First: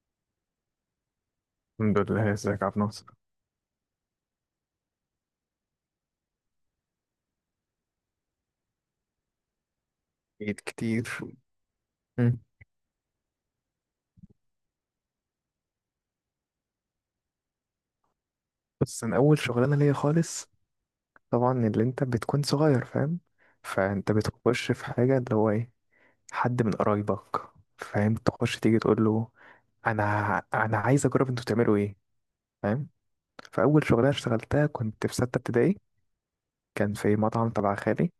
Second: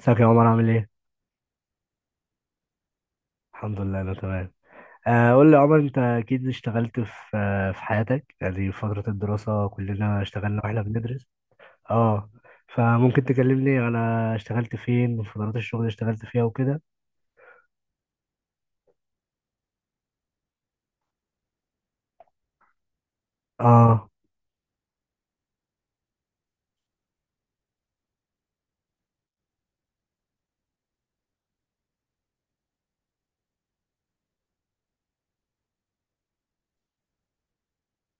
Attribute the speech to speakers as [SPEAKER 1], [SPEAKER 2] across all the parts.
[SPEAKER 1] ازيك يا عمر؟ عامل ايه؟
[SPEAKER 2] الحمد لله، ازيك يا عبد الناصر؟
[SPEAKER 1] الحمد لله انا تمام. قول لي يا عمر، انت اكيد اشتغلت في في حياتك، يعني في فترة الدراسة كلنا
[SPEAKER 2] اكيد
[SPEAKER 1] اشتغلنا واحنا
[SPEAKER 2] كتير.
[SPEAKER 1] بندرس. اه.
[SPEAKER 2] مم.
[SPEAKER 1] فممكن تكلمني انا اشتغلت فين وفترات الشغل اللي اشتغلت فيها وكده.
[SPEAKER 2] بس انا اول شغلانه ليا خالص. طبعا، اللي انت بتكون صغير فاهم.
[SPEAKER 1] اه.
[SPEAKER 2] فانت بتخش في حاجه اللي هو ايه، حد من قرايبك، فاهم، تخش تيجي تقول له، انا انا عايز اجرب. انتوا بتعملوا ايه؟ فاهم. فاول شغلانه اشتغلتها كنت في سته ابتدائي. كان في مطعم تبع خالي.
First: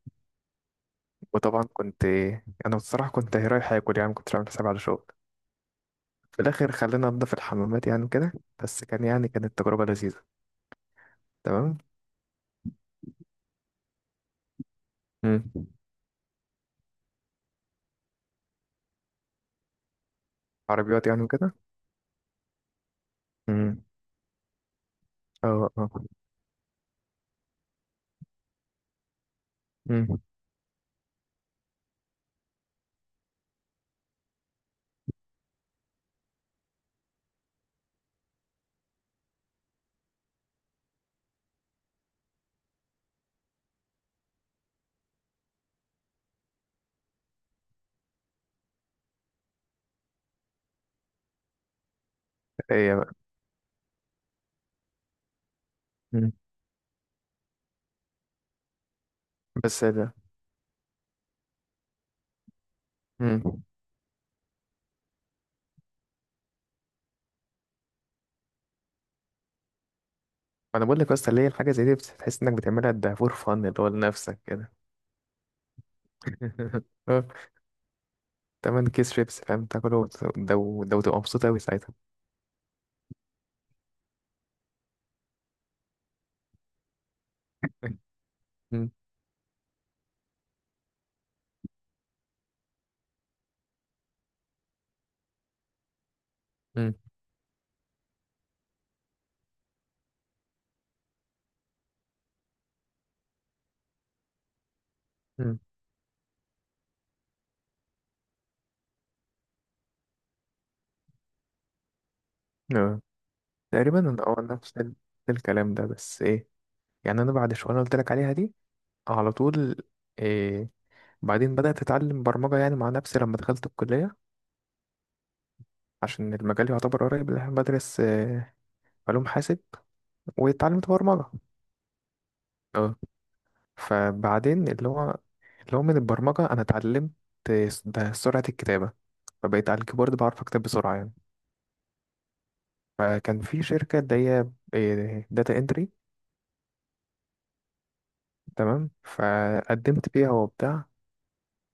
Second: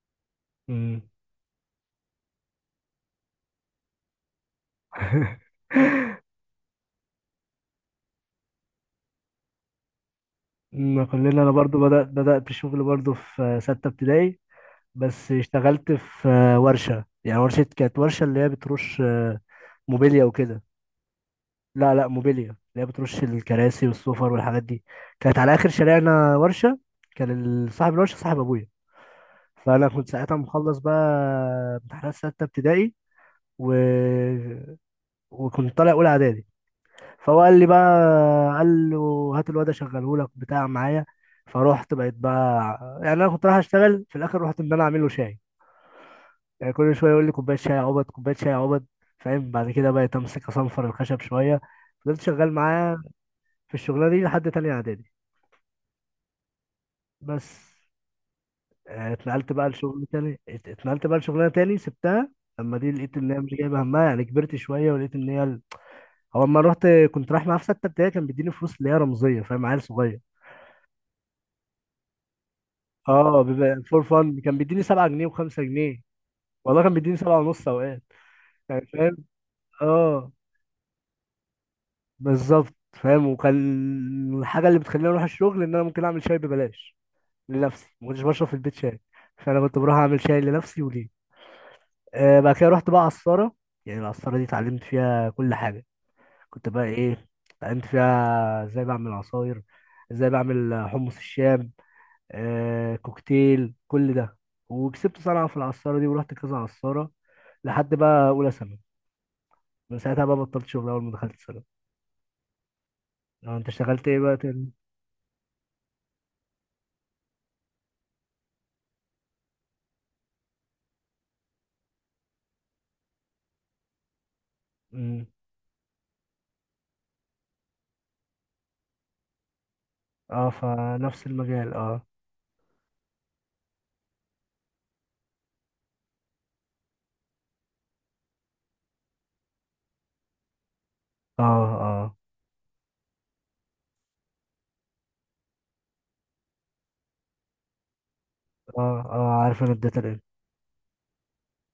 [SPEAKER 1] امم.
[SPEAKER 2] وطبعا كنت، انا الصراحه كنت رايح اكل يعني ما كنتش عامل حسابي على شغل. في الاخر خلينا ننضف الحمامات يعني كده. بس كان، يعني كانت تجربه لذيذه.
[SPEAKER 1] ما كلنا، انا
[SPEAKER 2] تمام.
[SPEAKER 1] برضو بدأت الشغل برضو في ستة ابتدائي. بس
[SPEAKER 2] مم.
[SPEAKER 1] اشتغلت في ورشة، يعني ورشة، كانت ورشة اللي هي بترش موبيليا وكده.
[SPEAKER 2] عربيات يعني وكده.
[SPEAKER 1] لا لا، موبيليا اللي هي بترش
[SPEAKER 2] امم.
[SPEAKER 1] الكراسي والسفر والحاجات دي. كانت على اخر
[SPEAKER 2] اه، اه.
[SPEAKER 1] شارعنا ورشه. كان صاحب الورشه صاحب ابويا، فانا كنت
[SPEAKER 2] امم.
[SPEAKER 1] ساعتها مخلص بقى امتحانات سته ابتدائي و... وكنت طالع اولى اعدادي. فهو قال لي بقى، قال له هات الواد اشغله لك بتاع معايا. فروحت بقيت بقى، يعني انا كنت رايح اشتغل، في الاخر رحت ان انا اعمل له شاي. يعني كل شويه يقول لي كوبايه شاي يا عبد، كوبايه شاي يا عبد. فاهم؟ بعد كده بقيت امسك اصنفر الخشب شويه. فضلت شغال
[SPEAKER 2] ايه
[SPEAKER 1] معاه
[SPEAKER 2] بقى؟
[SPEAKER 1] في الشغلانه دي لحد تانية اعدادي.
[SPEAKER 2] امم.
[SPEAKER 1] بس اتنقلت بقى
[SPEAKER 2] بس إيه
[SPEAKER 1] لشغل
[SPEAKER 2] ده؟
[SPEAKER 1] تاني، اتنقلت بقى لشغلانه تاني، سبتها اما دي لقيت ان هي مش
[SPEAKER 2] امم.
[SPEAKER 1] جايبه همها، يعني كبرت شويه ولقيت ان هي هو اما رحت، كنت رايح معاه في سته ابتدائي كان بيديني فلوس اللي هي رمزيه، فاهم؟ عيل صغير.
[SPEAKER 2] انا بقول لك، اصل ليه الحاجه زي دي بتحس انك بتعملها ده فور
[SPEAKER 1] اه،
[SPEAKER 2] فن اللي
[SPEAKER 1] بيبقى
[SPEAKER 2] هو
[SPEAKER 1] فور
[SPEAKER 2] لنفسك
[SPEAKER 1] فن. كان
[SPEAKER 2] كده.
[SPEAKER 1] بيديني 7 جنيه و5 جنيه، والله كان بيديني
[SPEAKER 2] اه.
[SPEAKER 1] 7 ونص اوقات. يعني
[SPEAKER 2] تمن كيس
[SPEAKER 1] فاهم؟
[SPEAKER 2] شيبس فاهم تاكله
[SPEAKER 1] اه
[SPEAKER 2] ده وده وتبقى مبسوط قوي ساعتها.
[SPEAKER 1] بالظبط. فاهم؟ وكان الحاجه اللي بتخليني اروح الشغل ان انا ممكن اعمل شاي ببلاش لنفسي. ما كنتش بشرب في البيت
[SPEAKER 2] امم.
[SPEAKER 1] شاي، فانا كنت بروح اعمل شاي لنفسي وليه. بعد كده رحت بقى عصارة. يعني العصارة دي اتعلمت فيها كل حاجة. كنت بقى
[SPEAKER 2] امم.
[SPEAKER 1] ايه، اتعلمت فيها ازاي بعمل عصاير، ازاي بعمل حمص الشام، آه كوكتيل كل ده. وكسبت صنعة في
[SPEAKER 2] امم.
[SPEAKER 1] العصارة دي ورحت كذا عصارة لحد بقى أولى ثانوي. من ساعتها بقى بطلت شغل، أول ما دخلت ثانوي.
[SPEAKER 2] اه.
[SPEAKER 1] اه انت
[SPEAKER 2] تقريبا
[SPEAKER 1] اشتغلت ايه
[SPEAKER 2] انا
[SPEAKER 1] بقى تاني؟
[SPEAKER 2] نفس الكلام ده، بس ايه، يعني انا بعد شويه قلت لك عليها دي، على طول. إيه، بعدين بدأت أتعلم برمجة يعني مع نفسي لما دخلت الكلية.
[SPEAKER 1] مم.
[SPEAKER 2] عشان المجال يعتبر قريب اللي احنا بدرس، علوم حاسب.
[SPEAKER 1] اه
[SPEAKER 2] واتعلمت برمجة.
[SPEAKER 1] فنفس المجال اه
[SPEAKER 2] اه. فبعدين اللي هو من البرمجة أنا اتعلمت ده سرعة الكتابة. فبقيت على الكيبورد بعرف أكتب بسرعة يعني.
[SPEAKER 1] اه. اه.
[SPEAKER 2] فكان في شركة اللي هي داتا انتري. تمام،
[SPEAKER 1] اه. اه، عارف، انا
[SPEAKER 2] فقدمت
[SPEAKER 1] الداتا.
[SPEAKER 2] فيها وبتاع.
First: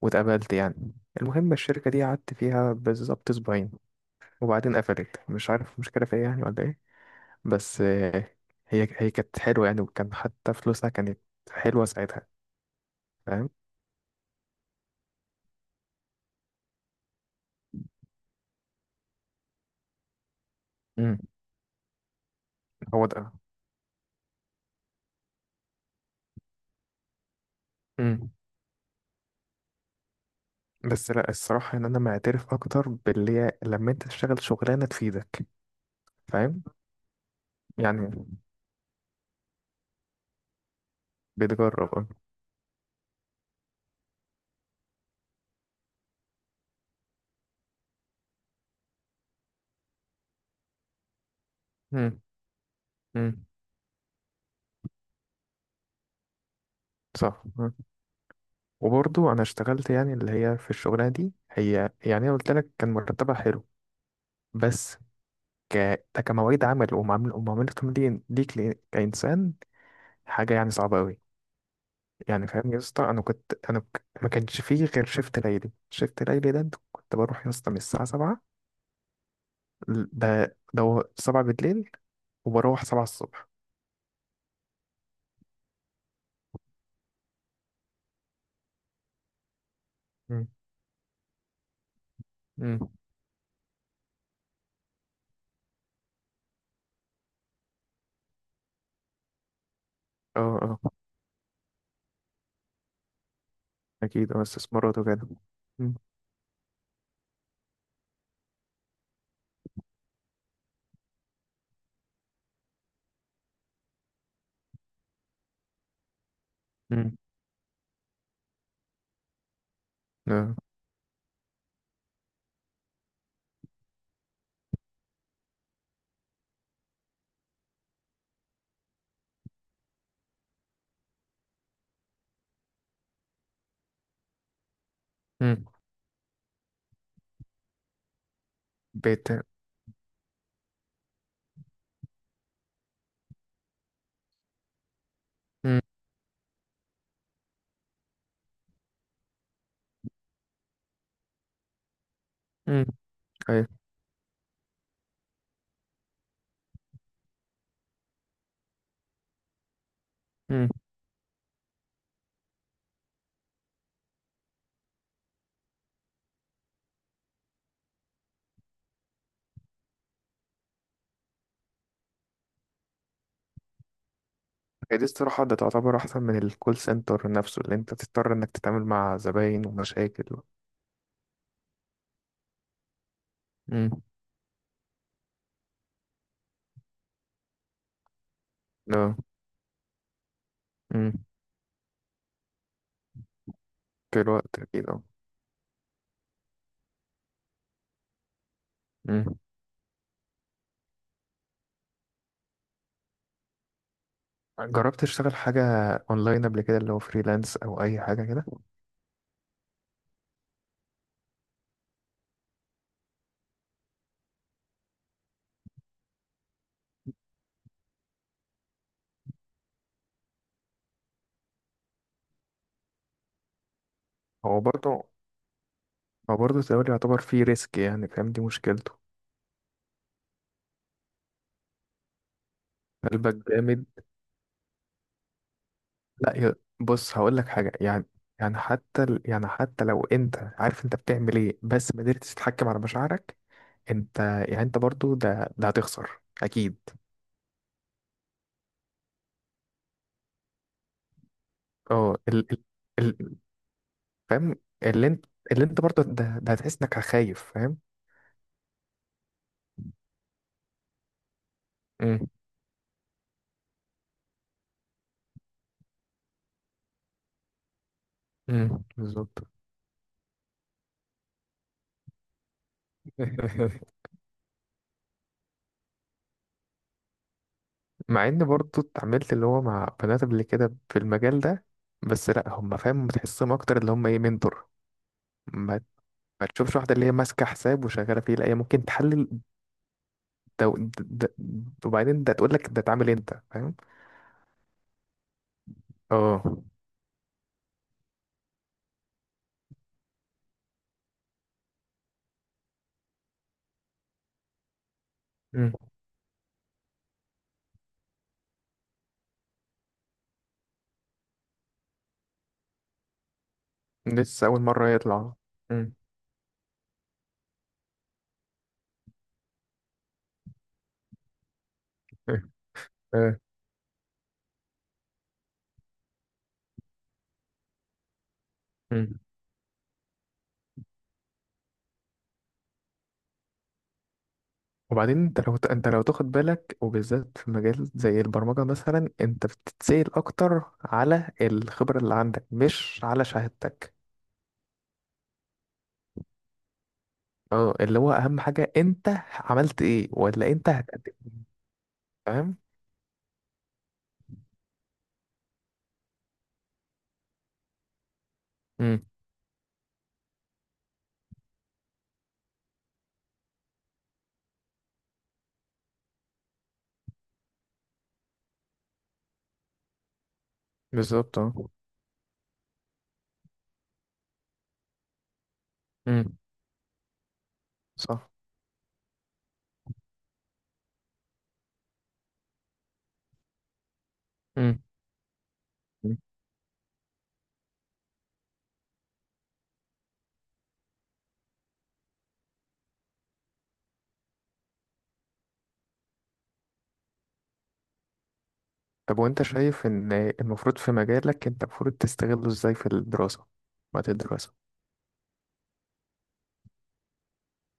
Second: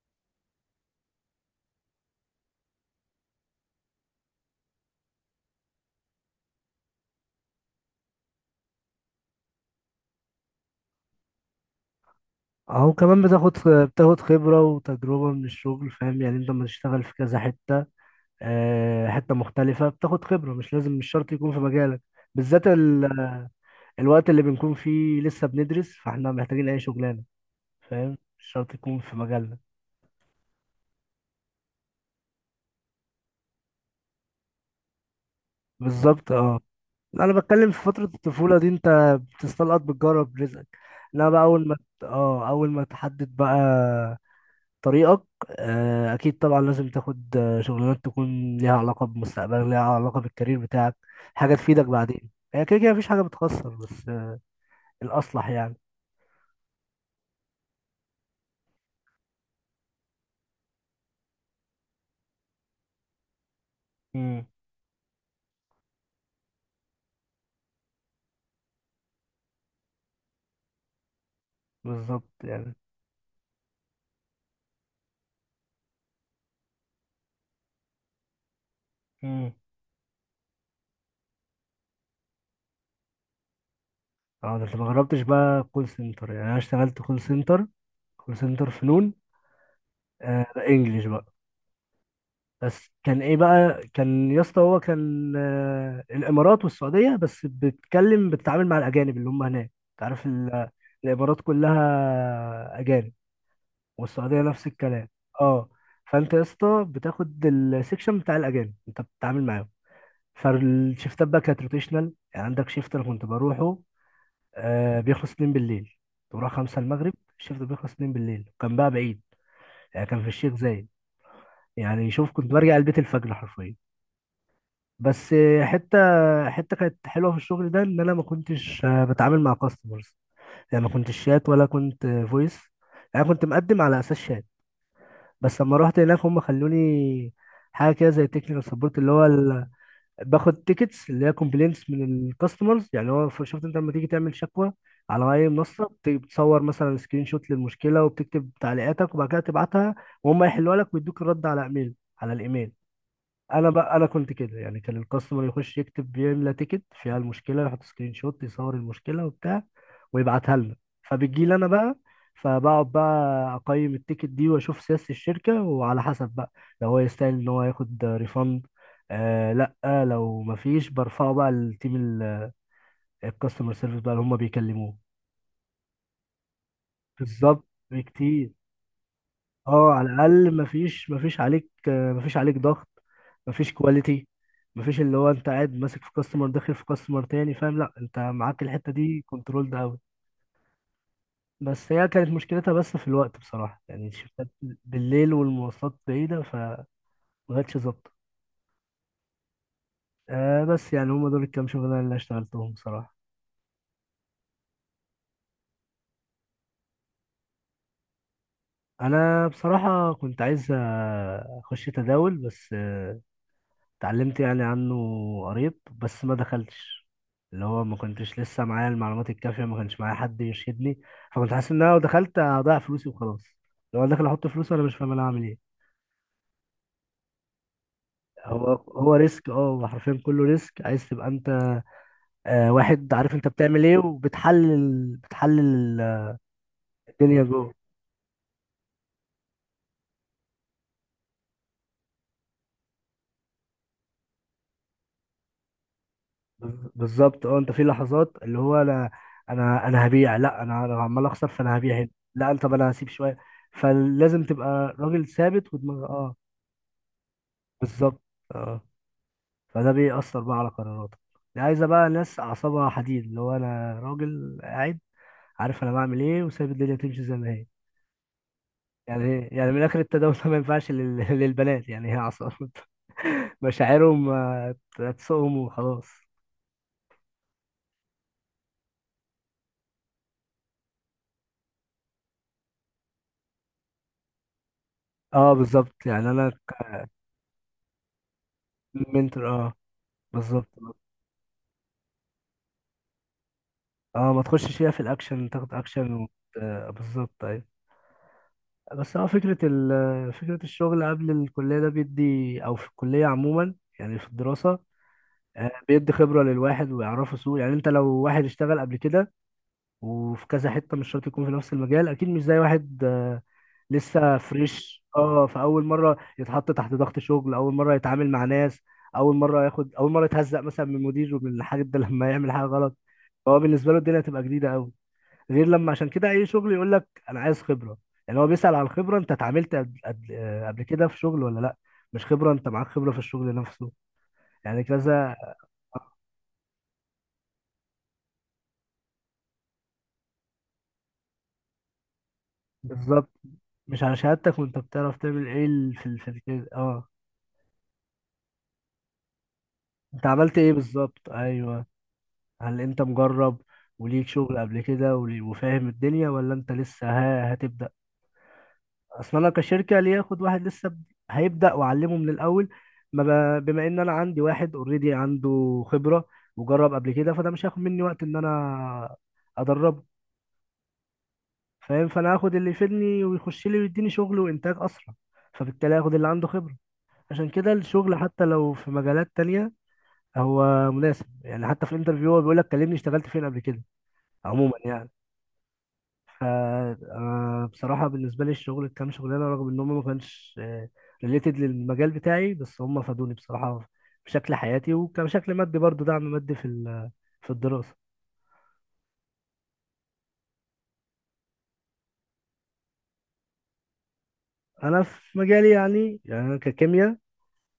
[SPEAKER 2] واتقبلت يعني. المهم، الشركة دي قعدت فيها بالظبط أسبوعين. وبعدين قفلت، مش عارف مشكلة فيا يعني ولا إيه. بس هي كانت حلوة يعني، وكان حتى فلوسها كانت حلوة ساعتها.
[SPEAKER 1] اهو كمان
[SPEAKER 2] فاهم.
[SPEAKER 1] بتاخد خبرة وتجربة من الشغل. فاهم؟ يعني انت لما تشتغل في كذا حتة، حتة مختلفة، بتاخد خبرة، مش لازم، مش
[SPEAKER 2] امم.
[SPEAKER 1] شرط يكون في مجالك. بالذات
[SPEAKER 2] هو ده.
[SPEAKER 1] الوقت اللي بنكون فيه لسه بندرس، فاحنا محتاجين اي شغلانة، فاهم؟
[SPEAKER 2] امم.
[SPEAKER 1] مش شرط يكون في مجالنا.
[SPEAKER 2] بس لا، الصراحة ان انا معترف اكتر باللي هي لما انت تشتغل شغلانة تفيدك.
[SPEAKER 1] بالظبط اه.
[SPEAKER 2] فاهم.
[SPEAKER 1] انا بتكلم في فترة
[SPEAKER 2] يعني،
[SPEAKER 1] الطفولة دي، انت بتستلقط، بتجرب رزقك. لا بقى،
[SPEAKER 2] بتجرب اه.
[SPEAKER 1] اول ما تحدد بقى طريقك، اكيد طبعا لازم تاخد شغلانات تكون ليها علاقه بمستقبلك، ليها علاقه بالكارير بتاعك، حاجه تفيدك
[SPEAKER 2] مم،
[SPEAKER 1] بعدين. هي كده كده مفيش حاجه
[SPEAKER 2] مم،
[SPEAKER 1] بتخسر، بس الاصلح يعني.
[SPEAKER 2] صح. مم. وبرضو انا اشتغلت يعني اللي هي في الشغلانة دي هي، يعني انا قلت لك كان مرتبها حلو.
[SPEAKER 1] امم
[SPEAKER 2] بس، ك ده كمواعيد عمل ومعاملتهم ليك كإنسان، حاجة يعني صعبة قوي.
[SPEAKER 1] بالظبط
[SPEAKER 2] يعني فاهم
[SPEAKER 1] يعني.
[SPEAKER 2] يا اسطى، انا كنت ما كانش فيه غير شيفت ليلي شيفت ليلي ده كنت بروح يا اسطى من الساعة 7.
[SPEAKER 1] امم.
[SPEAKER 2] ده 7 بالليل، وبروح سبعة الصبح.
[SPEAKER 1] اه ده انت ما جربتش بقى كول سنتر؟ يعني انا اشتغلت كول سنتر، كول سنتر فنون،
[SPEAKER 2] مم.
[SPEAKER 1] آه انجلش بقى.
[SPEAKER 2] مم.
[SPEAKER 1] بس كان ايه بقى، كان يا اسطى هو كان آه الامارات والسعوديه بس، بتتكلم بتتعامل مع الاجانب اللي هم هناك. انت عارف
[SPEAKER 2] اه، اه.
[SPEAKER 1] الامارات كلها اجانب،
[SPEAKER 2] أكيد،
[SPEAKER 1] والسعودية
[SPEAKER 2] اه
[SPEAKER 1] نفس
[SPEAKER 2] استثمارات
[SPEAKER 1] الكلام.
[SPEAKER 2] وكده.
[SPEAKER 1] اه.
[SPEAKER 2] مم.
[SPEAKER 1] فانت يا اسطى بتاخد السكشن بتاع الاجانب، انت بتتعامل معاهم. فالشيفتات بقى كانت روتيشنال، يعني عندك شيفت انا كنت بروحه آه بيخلص 2 بالليل، كنت بروح 5 المغرب،
[SPEAKER 2] مم.
[SPEAKER 1] الشيفت بيخلص 2 بالليل. كان بقى بعيد، يعني كان في
[SPEAKER 2] اه.
[SPEAKER 1] الشيخ زايد. يعني شوف، كنت برجع البيت الفجر حرفيا. بس حته كانت حلوه في الشغل ده، ان انا ما كنتش بتعامل مع كاستمرز. يعني ما كنتش شات ولا كنت فويس، يعني كنت مقدم على اساس شات، بس
[SPEAKER 2] مم.
[SPEAKER 1] لما رحت هناك هم خلوني حاجه كده زي تكنيكال سبورت اللي هو
[SPEAKER 2] بيت.
[SPEAKER 1] باخد تيكتس اللي هي كومبلينتس من الكاستمرز. يعني هو شفت انت لما تيجي تعمل شكوى على اي
[SPEAKER 2] مم.
[SPEAKER 1] منصه، بتصور مثلا سكرين شوت للمشكله، وبتكتب تعليقاتك، وبعد كده تبعتها وهم يحلوها لك ويدوك الرد على ايميل، على الايميل.
[SPEAKER 2] مم. أيوة.
[SPEAKER 1] انا بقى، انا كنت كده يعني، كان الكاستمر يخش يكتب، بيملى تيكت فيها المشكله، يحط سكرين شوت يصور المشكله وبتاع، ويبعتها
[SPEAKER 2] مم.
[SPEAKER 1] لنا. فبتجي لي انا بقى، فبقعد بقى اقيم التيكت دي واشوف سياسه الشركه، وعلى حسب بقى، لو هو يستاهل ان هو ياخد ريفند آه، لا لو مفيش برفعه بقى للتيم، الكاستمر سيرفيس بقى، اللي هم
[SPEAKER 2] هي
[SPEAKER 1] بيكلموه.
[SPEAKER 2] دي الصراحة، ده تعتبر أحسن من الكول سنتر نفسه
[SPEAKER 1] بالظبط،
[SPEAKER 2] اللي أنت تضطر
[SPEAKER 1] بكتير.
[SPEAKER 2] إنك تتعامل مع زباين
[SPEAKER 1] اه، على
[SPEAKER 2] ومشاكل.
[SPEAKER 1] الاقل مفيش، مفيش عليك آه، مفيش عليك ضغط، مفيش
[SPEAKER 2] مم.
[SPEAKER 1] كواليتي، مفيش اللي هو انت قاعد ماسك في كاستمر داخل في كاستمر تاني، فاهم؟ لا انت معاك الحته
[SPEAKER 2] اه.
[SPEAKER 1] دي كنترول ده قوي.
[SPEAKER 2] مم.
[SPEAKER 1] بس هي كانت مشكلتها بس في الوقت بصراحه، يعني
[SPEAKER 2] في
[SPEAKER 1] الشفتات
[SPEAKER 2] الوقت أكيد اه.
[SPEAKER 1] بالليل والمواصلات بعيده فمبقتش ظابطه.
[SPEAKER 2] مم.
[SPEAKER 1] بس يعني هما دول الكام شغلانه اللي اشتغلتهم بصراحه.
[SPEAKER 2] جربت تشتغل حاجة أونلاين قبل كده، اللي هو فريلانس أو أي حاجة كده؟
[SPEAKER 1] انا بصراحه كنت عايز اخش تداول، بس اتعلمت يعني عنه قريب، بس ما دخلتش. اللي هو ما كنتش لسه معايا المعلومات الكافية، ما كانش معايا حد يرشدني، فكنت حاسس ان انا لو دخلت هضيع فلوسي وخلاص. لو انا داخل احط
[SPEAKER 2] هو
[SPEAKER 1] فلوس وانا مش
[SPEAKER 2] برضه
[SPEAKER 1] فاهم انا هعمل ايه.
[SPEAKER 2] هو برضه التداول يعتبر فيه ريسك يعني، فاهم دي
[SPEAKER 1] هو
[SPEAKER 2] مشكلته.
[SPEAKER 1] هو ريسك اه، هو حرفيا كله ريسك. عايز تبقى انت واحد عارف
[SPEAKER 2] قلبك
[SPEAKER 1] انت بتعمل
[SPEAKER 2] جامد.
[SPEAKER 1] ايه، وبتحلل بتحلل
[SPEAKER 2] لا، بص هقول
[SPEAKER 1] الدنيا
[SPEAKER 2] لك
[SPEAKER 1] جوه.
[SPEAKER 2] حاجه، يعني يعني حتى لو انت عارف انت بتعمل ايه بس ما قدرتش تتحكم على مشاعرك، انت يعني انت برضو ده هتخسر اكيد.
[SPEAKER 1] بالظبط اه. انت في لحظات اللي هو انا، انا هبيع، لا انا عمال اخسر فانا هبيع هنا.
[SPEAKER 2] اه
[SPEAKER 1] لا طب انا هسيب
[SPEAKER 2] ال
[SPEAKER 1] شويه. فلازم
[SPEAKER 2] فاهم.
[SPEAKER 1] تبقى
[SPEAKER 2] اللي انت
[SPEAKER 1] راجل
[SPEAKER 2] اللي
[SPEAKER 1] ثابت
[SPEAKER 2] انت برضو
[SPEAKER 1] ودماغ اه
[SPEAKER 2] ده هتحس انك خايف، فاهم.
[SPEAKER 1] بالظبط اه. فده بيأثر بقى على قراراتك. دي عايزة بقى
[SPEAKER 2] امم.
[SPEAKER 1] ناس أعصابها حديد، اللي هو أنا راجل قاعد عارف أنا بعمل إيه، وسايب الدنيا تمشي زي ما هي.
[SPEAKER 2] امم،
[SPEAKER 1] يعني
[SPEAKER 2] بالظبط.
[SPEAKER 1] يعني من آخر التداول ده، ما ينفعش للبنات. يعني هي أعصاب، مشاعرهم هتسوقهم وخلاص.
[SPEAKER 2] مع ان برضو اتعاملت اللي هو مع بنات قبل كده في المجال ده. بس لا، هم فاهم بتحسهم اكتر اللي هم ايه، منتور.
[SPEAKER 1] اه
[SPEAKER 2] ما
[SPEAKER 1] بالظبط، يعني
[SPEAKER 2] ما
[SPEAKER 1] أنا
[SPEAKER 2] تشوفش واحده اللي هي ماسكه حساب وشغاله فيه، لا هي ممكن تحلل.
[SPEAKER 1] منتور اه
[SPEAKER 2] ده,
[SPEAKER 1] بالظبط
[SPEAKER 2] ده وبعدين ده تقول لك ده اتعمل انت، فاهم.
[SPEAKER 1] اه. ما تخشش فيها في الأكشن، تاخد أكشن
[SPEAKER 2] اه.
[SPEAKER 1] بالظبط أيوة. بس هو فكرة فكرة الشغل قبل الكلية ده بيدي، أو في الكلية عموما، يعني في الدراسة
[SPEAKER 2] مم.
[SPEAKER 1] بيدي خبرة للواحد ويعرفه سوق. يعني انت لو واحد اشتغل قبل كده وفي كذا حتة، مش شرط يكون في نفس المجال، اكيد مش زي واحد لسه
[SPEAKER 2] لسه اول مره
[SPEAKER 1] فريش
[SPEAKER 2] يطلع.
[SPEAKER 1] اه. فاول
[SPEAKER 2] مم.
[SPEAKER 1] مرة يتحط تحت ضغط شغل، اول مرة يتعامل مع ناس، اول مرة ياخد، اول مرة يتهزق مثلا من مديره، من الحاجات ده لما يعمل حاجة غلط.
[SPEAKER 2] اه.
[SPEAKER 1] فهو بالنسبة له الدنيا تبقى جديدة قوي، غير لما، عشان كده اي شغل يقول لك انا عايز خبرة. يعني هو بيسأل على
[SPEAKER 2] مم.
[SPEAKER 1] الخبرة، انت اتعاملت قبل كده في شغل ولا لا. مش خبرة انت معاك خبرة في الشغل نفسه، يعني
[SPEAKER 2] وبعدين
[SPEAKER 1] كذا.
[SPEAKER 2] انت لو تاخد بالك، وبالذات في مجال زي البرمجه مثلا انت بتتسأل اكتر على الخبره اللي عندك مش على
[SPEAKER 1] بالظبط
[SPEAKER 2] شهادتك.
[SPEAKER 1] مش على شهادتك، وانت بتعرف تعمل ايه في كده اه.
[SPEAKER 2] اه، اللي هو اهم حاجه انت عملت ايه،
[SPEAKER 1] انت
[SPEAKER 2] ولا
[SPEAKER 1] عملت
[SPEAKER 2] انت
[SPEAKER 1] ايه،
[SPEAKER 2] هتقدم.
[SPEAKER 1] بالظبط ايوه.
[SPEAKER 2] فاهم.
[SPEAKER 1] هل انت مجرب وليك شغل قبل كده وفاهم الدنيا، ولا انت لسه ها هتبدأ.
[SPEAKER 2] امم،
[SPEAKER 1] اصلا انا كشركة، ليه اخد واحد لسه هيبدأ واعلمه من الاول؟ ما ب- بما ان انا عندي واحد اوريدي عنده خبرة وجرب قبل كده، فده مش هياخد مني وقت ان انا ادربه.
[SPEAKER 2] بالظبط اه.
[SPEAKER 1] فاهم؟ فانا هاخد اللي يفيدني ويخش لي ويديني شغل وانتاج اسرع، فبالتالي هاخد اللي
[SPEAKER 2] امم.
[SPEAKER 1] عنده خبرة. عشان كده الشغل
[SPEAKER 2] صح.
[SPEAKER 1] حتى لو في مجالات تانية هو مناسب. يعني حتى في الانترفيو هو بيقول لك كلمني اشتغلت فين قبل كده، عموما
[SPEAKER 2] امم.
[SPEAKER 1] يعني. ف بصراحة بالنسبة لي الشغل كام شغلانة، رغم ان هم ما كانش ريليتد للمجال بتاعي، بس هم فادوني بصراحة في شكل حياتي، وكشكل مادي برضو، دعم مادي في في الدراسة.
[SPEAKER 2] طب، وانت شايف ان المفروض في مجالك انت المفروض تستغله ازاي في الدراسة، وقت الدراسة؟
[SPEAKER 1] انا في مجالي يعني، يعني انا ككيمياء،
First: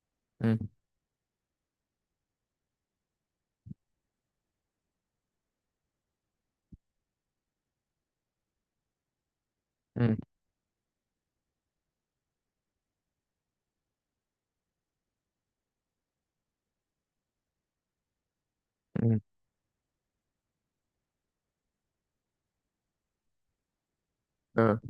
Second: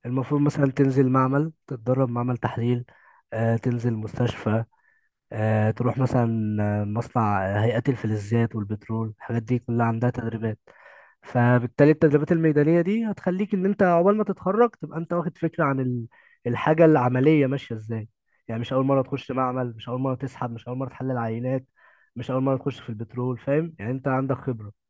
[SPEAKER 1] المفروض
[SPEAKER 2] مم.
[SPEAKER 1] مثلا تنزل معمل، تتدرب معمل تحليل، تنزل مستشفى، تروح مثلا مصنع، هيئة الفلزات والبترول، الحاجات دي كلها عندها
[SPEAKER 2] مم.
[SPEAKER 1] تدريبات. فبالتالي التدريبات الميدانية دي هتخليك إن أنت عقبال ما تتخرج تبقى أنت واخد فكرة عن الحاجة العملية ماشية إزاي. يعني مش أول مرة
[SPEAKER 2] مم.
[SPEAKER 1] تخش معمل، مش أول مرة تسحب، مش أول مرة تحلل عينات، مش أول مرة تخش في البترول، فاهم؟ يعني أنت عندك خبرة
[SPEAKER 2] اه.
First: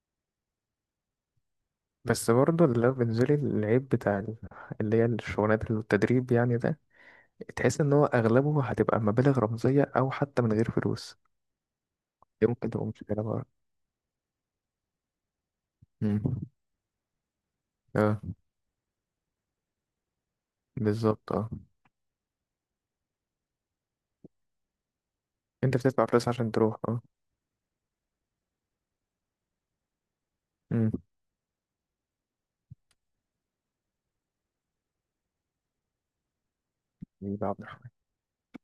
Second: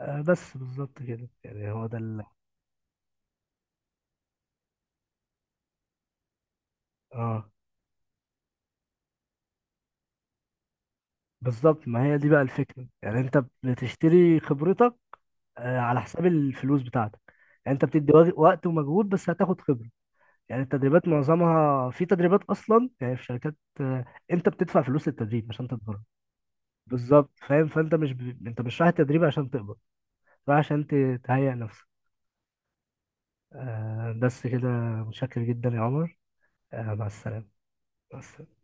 [SPEAKER 1] بس بالظبط كده. يعني هو ده
[SPEAKER 2] بس برضه اللي هو بالنسبة لي العيب بتاع اللي هي الشغلانات اللي التدريب يعني ده،
[SPEAKER 1] آه
[SPEAKER 2] تحس ان هو اغلبه هتبقى مبالغ رمزية او حتى من غير فلوس.
[SPEAKER 1] بالظبط. ما هي دي بقى
[SPEAKER 2] دي ممكن
[SPEAKER 1] الفكرة،
[SPEAKER 2] تبقى
[SPEAKER 1] يعني
[SPEAKER 2] مشكلة
[SPEAKER 1] أنت
[SPEAKER 2] بقى.
[SPEAKER 1] بتشتري خبرتك على
[SPEAKER 2] مم.
[SPEAKER 1] حساب الفلوس بتاعتك. يعني انت
[SPEAKER 2] اه،
[SPEAKER 1] بتدي
[SPEAKER 2] اه،
[SPEAKER 1] وقت ومجهود، بس هتاخد خبرة. يعني التدريبات،
[SPEAKER 2] بالظبط اه.
[SPEAKER 1] معظمها في تدريبات اصلا، يعني في شركات انت بتدفع فلوس للتدريب عشان
[SPEAKER 2] انت
[SPEAKER 1] تتدرب.
[SPEAKER 2] بتدفع فلوس عشان تروح اه.
[SPEAKER 1] بالظبط فاهم. فانت مش انت مش رايح التدريب عشان تقبض، رايح عشان تهيئ نفسك بس كده. متشكر جدا يا عمر، مع
[SPEAKER 2] مم.
[SPEAKER 1] السلامة. مع السلامة.